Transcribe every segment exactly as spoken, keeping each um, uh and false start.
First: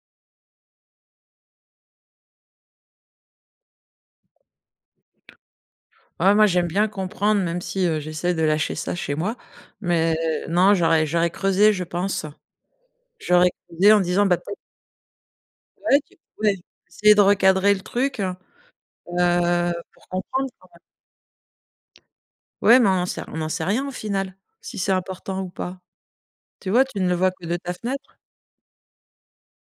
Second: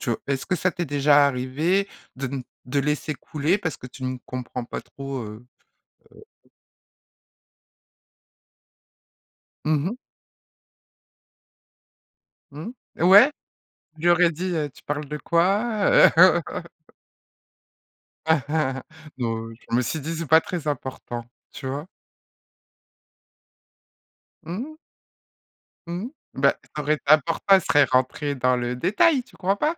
Tcho, est-ce que ça t'es déjà arrivé de n de laisser couler parce que tu ne comprends pas trop, heu heu Ouais, moi, j'aime bien comprendre, même si, heu, j'essaie de lâcher ça chez moi Mmh mh. mais non, j'aurais j'aurais creusé, je pense. Mmh, et ouais, J'aurais creusé en lui disant aurais bah tu dit, es heu, tu parles de ouais, quoi, heu? tu voulais essayer de recadrer le truc, heu? Non, Heu, je me suis pour dit c'est pas comprendre, très quoi. important, tu vois? Ouais, mais on en sait on n'en sait rien au final, Mmh. si c'est important ou pas? Mmh, bah Tu ça vois? aurait Tu ne le vois important que de elle ta serait fenêtre. rentrée dans le détail, tu crois pas?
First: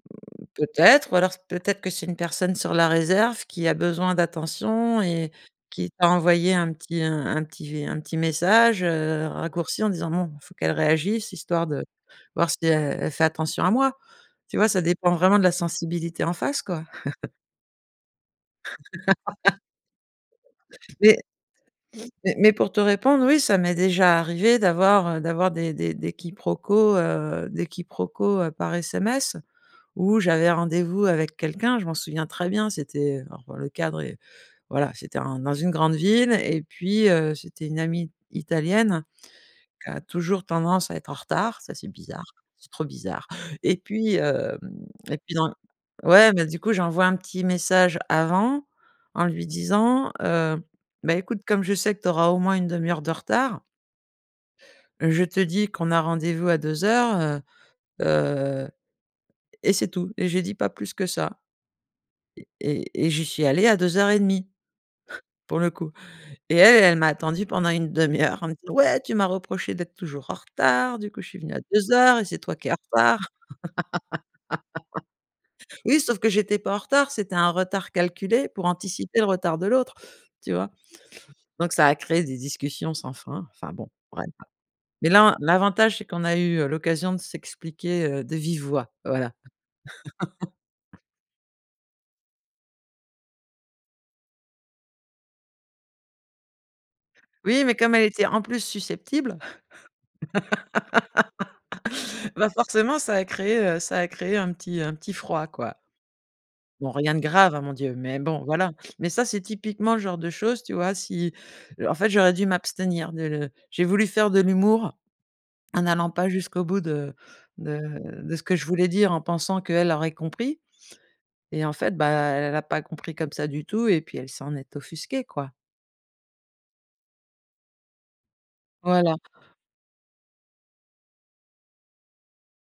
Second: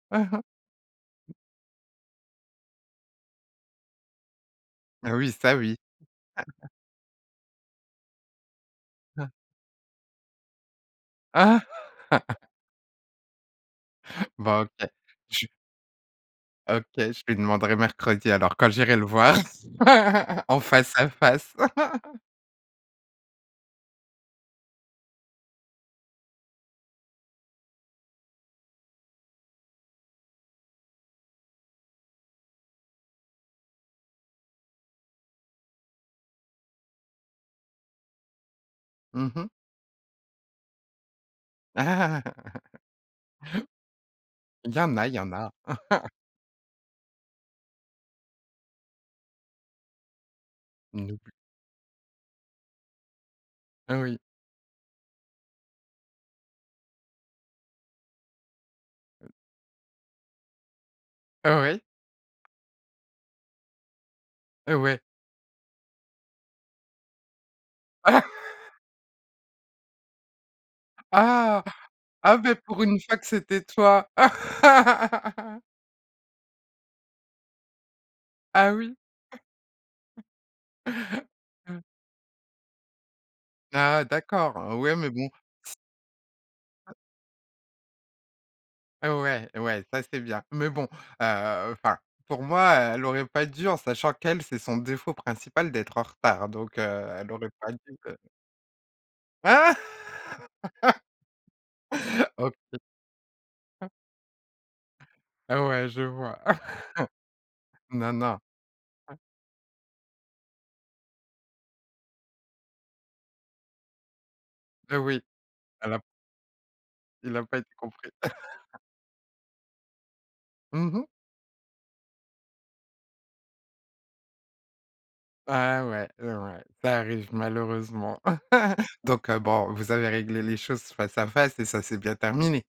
Mmh, peut-être, ou alors peut-être que c'est une personne sur la réserve qui a besoin d'attention Heu, et oui, ça oui. qui t'a envoyé un petit un petit v un petit message, heu, un raccourci en disant bon, il faut qu'elle réagisse, Ah! histoire de voir si elle elle fait attention à moi. Tu Bah vois? Ça OK, dépend vraiment de tu la sensibilité en face, quoi. OK, je lui demanderai mercredi alors quand j'irai le voir, en face à Mais face. mais mais pour te répondre, oui, ça m'est déjà arrivé d'avoir, heu, d'avoir des des des quiproquos, heu, des quiproquos, heu, par SMS, où j'avais rendez-vous avec quelqu'un. Je m'en souviens très bien c'était heu, alors le cadre est voilà, c'était un dans une grande ville et puis, heu, c'était une amie italienne Mmh mh. qui a toujours tendance à être en retard. Ça, c'est bizarre, c'est trop bizarre et puis, hem, Il y en a il et y en puis a. dans ouais, mais du coup, j'envoie un petit message avant en lui disant: «Heu, beh [unintelligible] écoute, comme je sais que tu auras au moins une demi-heure de retard Heu, oui. je te dis qu'on a rendez-vous à deux heures, heu heu» et c'est tout et j'ai dit pas plus que ça Heu, oui. et et et j'y suis allée à deux heures et demie Heu, ouais. pour le coup. Et elle elle m'a attendue pendant une demi-heure. Elle me dit: «Ouais, tu m'as reproché d'être toujours en retard du coup, je suis venue à Ah! deux heures et Ah c'est toi beh, qui es en pour une fois que retard!» c'était toi. oui, sauf que j'étais pas en retard. C'était un retard calculé pour Ah oui? anticiper le retard de l'autre. Tu vois? Donc, ça a créé des discussions sans fin, enfin, bon, Ah bref. d'accord, heu, ouais, mais Mais bon. là, l'avantage, c'est qu'on a eu, heu, [unintelligible] l'occasion de s'expliquer, heu, de vive voix, Heu, voilà. ouais, ouais, ça c'est bien. Mais bon, heu, enfin pour moi, heu, elle aurait pas dû en sachant qu'elle c'est son défaut principal d'être en retard donc, heu, elle aurait Oui, pas mais dû, comme elle heu. était en plus susceptible, bah OK. forcément, ça a créé, heu, ça a créé un petit un petit froid, Ah quoi. ouais, je vois. Bon, rien de grave, hein, mon Dieu, Non, mais non. bon, voilà. Mais ça, c'est typiquement le genre de chose, tu vois, si, heu, en fait, j'aurais dû m'abstenir de le j'ai voulu faire de l'humour Heu, oui. en A la n'allant pas jusqu'au bout de Il a pas été de compris. de ce que je voulais dire, en pensant qu'elle aurait compris Mmh mh. et en fait, bah elle a pas compris comme ça du tout et puis elle s'en est offusquée, quoi. Ah, ouais et ouais, ça arrive malheureusement Voilà. donc, heu, bon, vous avez réglé les choses face à face et ça c'est bien terminé?